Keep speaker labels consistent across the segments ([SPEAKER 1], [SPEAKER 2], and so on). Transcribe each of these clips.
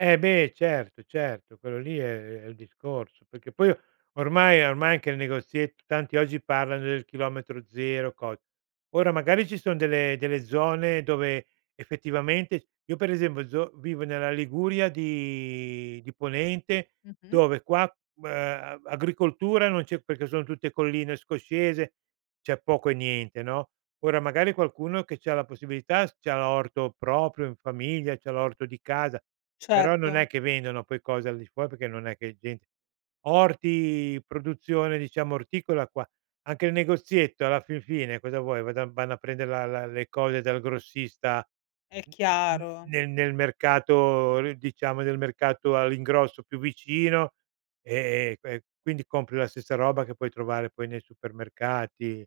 [SPEAKER 1] Eh, beh, certo, certo, quello lì è è il discorso, perché poi ormai ormai che il negoziet tanti oggi parlano del chilometro 0, cos ora magari ci son delle delle zone dove effettivamente io per esempio zo vivo nella Liguria di di Ponente,
[SPEAKER 2] Mh-mh.
[SPEAKER 1] dove qua, mhmm, uhm, agricoltura non c'è perché sono tutte colline scoscese, c'è poco e niente, no. Ora magari qualcuno che c'ha la possibilità s c'ha l'orto proprio in famiglia, c'ha l'orto di casa, però non è
[SPEAKER 2] Certo.
[SPEAKER 1] che vendono poi cose al di fuor perché non è che è gent orti, produzione, diciamo, orticola qua. Anche il negozietto alla fin fine cosa vuoi, vado vanno a prendere la la le cose dal grossista
[SPEAKER 2] È
[SPEAKER 1] n n n
[SPEAKER 2] chiaro.
[SPEAKER 1] nel nel mercato r diciamo del mercato all'ingrosso più vicino, e e que quindi compri la stessa roba che puoi trovare poi nei supermercati.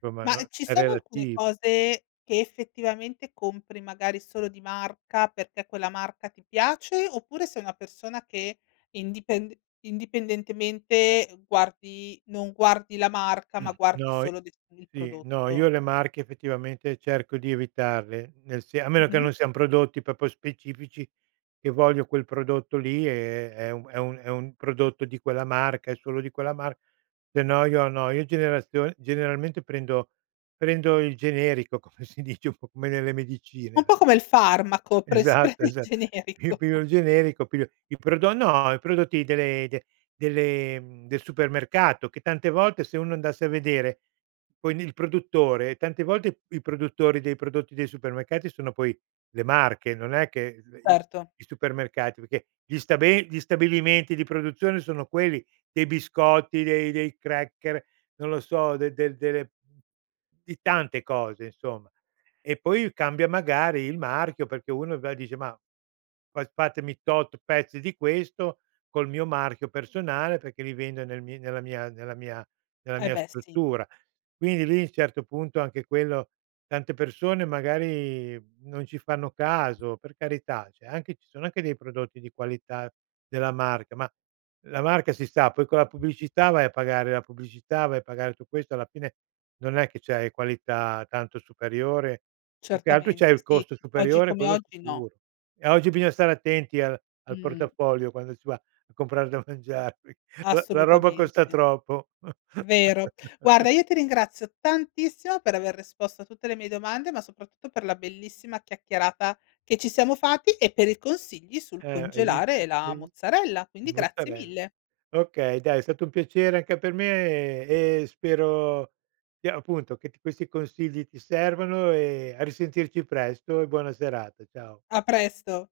[SPEAKER 1] Somma
[SPEAKER 2] Mah,
[SPEAKER 1] non
[SPEAKER 2] ehm, ci
[SPEAKER 1] è
[SPEAKER 2] sono alcune
[SPEAKER 1] relativo.
[SPEAKER 2] cose che effettivamente compri magari solo di marca perché quella marca ti piace, oppure sei una persona che indipend indipendentemente guardi non guardi la marca, ma guardi
[SPEAKER 1] No i
[SPEAKER 2] solo, diciamo, il
[SPEAKER 1] sì. No,
[SPEAKER 2] prodotto?
[SPEAKER 1] io le marche effettivamente cerco di evitarle, nel se a meno che
[SPEAKER 2] Mh-mh.
[SPEAKER 1] non siano prodotti proprio specifici che voglio quel prodotto lì è è è un è un è un prodotto di quella marca e solo di quella mar se no io no, io generazio generalmente prendo prendo il generico, come si dice un po' come nelle medicine
[SPEAKER 2] Un
[SPEAKER 1] an
[SPEAKER 2] po' come il farmaco, pres si
[SPEAKER 1] Esatto,
[SPEAKER 2] prende il
[SPEAKER 1] esa Io
[SPEAKER 2] generico.
[SPEAKER 1] piglio il generico, piglio i prodo no, i prodotti delle de delle mhmm, del supermercato che tante volte se uno andasse a vedere quindi il produttore: tante volte i produttori dei prodotti dei supermercati sono poi le marche, non è che l i
[SPEAKER 2] Erto.
[SPEAKER 1] i supermercati, perché gli sta be gli stabilimenti di produzione sono quelli dei biscotti, dei dei cracker, non lo so, de de delle mhmm, di tante cose, insomma. E poi cambia magari il marchio, perché uno va e dice: "Ma, fas fatemi tot pezzi di questo col mio marchio personale perché li vendo nel mi nella mia nella mia nella
[SPEAKER 2] Eh
[SPEAKER 1] mia
[SPEAKER 2] beh, sì.
[SPEAKER 1] struttura." Quindi lì, certo punto anche quello tante persone magari non ci fanno caso, per carità. Cioè anche ci sono anche dei prodotti di qualità della marca, ma la marca, si sa, poi con la pubblicità vai a pagare la pubblicità, vai a pagare tu questo, alla fine non è che c'hai qualità tanto superiore; più che altro
[SPEAKER 2] Certamente,
[SPEAKER 1] c'hai il
[SPEAKER 2] sì.
[SPEAKER 1] costo
[SPEAKER 2] Oggi
[SPEAKER 1] superiore,
[SPEAKER 2] come
[SPEAKER 1] quello
[SPEAKER 2] oggi no.
[SPEAKER 1] sicuro, e oggi bisogna stare attenti al al
[SPEAKER 2] Mh.
[SPEAKER 1] portafoglio quando si va a comprare da mangiare. La la roba costa
[SPEAKER 2] Assolutamente.
[SPEAKER 1] troppo.
[SPEAKER 2] Vero. Guarda io ti ringrazio tantissimo per aver risposto a tutte le mie domande, ma soprattutto per la bellissima chiacchierata che ci siamo fatti e per i consigli sul
[SPEAKER 1] Eh, hai
[SPEAKER 2] congelare
[SPEAKER 1] visto,
[SPEAKER 2] la
[SPEAKER 1] hai vis
[SPEAKER 2] mozzarella, quindi grazie
[SPEAKER 1] mozzarel
[SPEAKER 2] mille.
[SPEAKER 1] Okay dai, è stato un piacere anche per me e e spero di appunto che t questi consigli ti servano e a risentirci presto e buona serata, ciao.
[SPEAKER 2] A presto.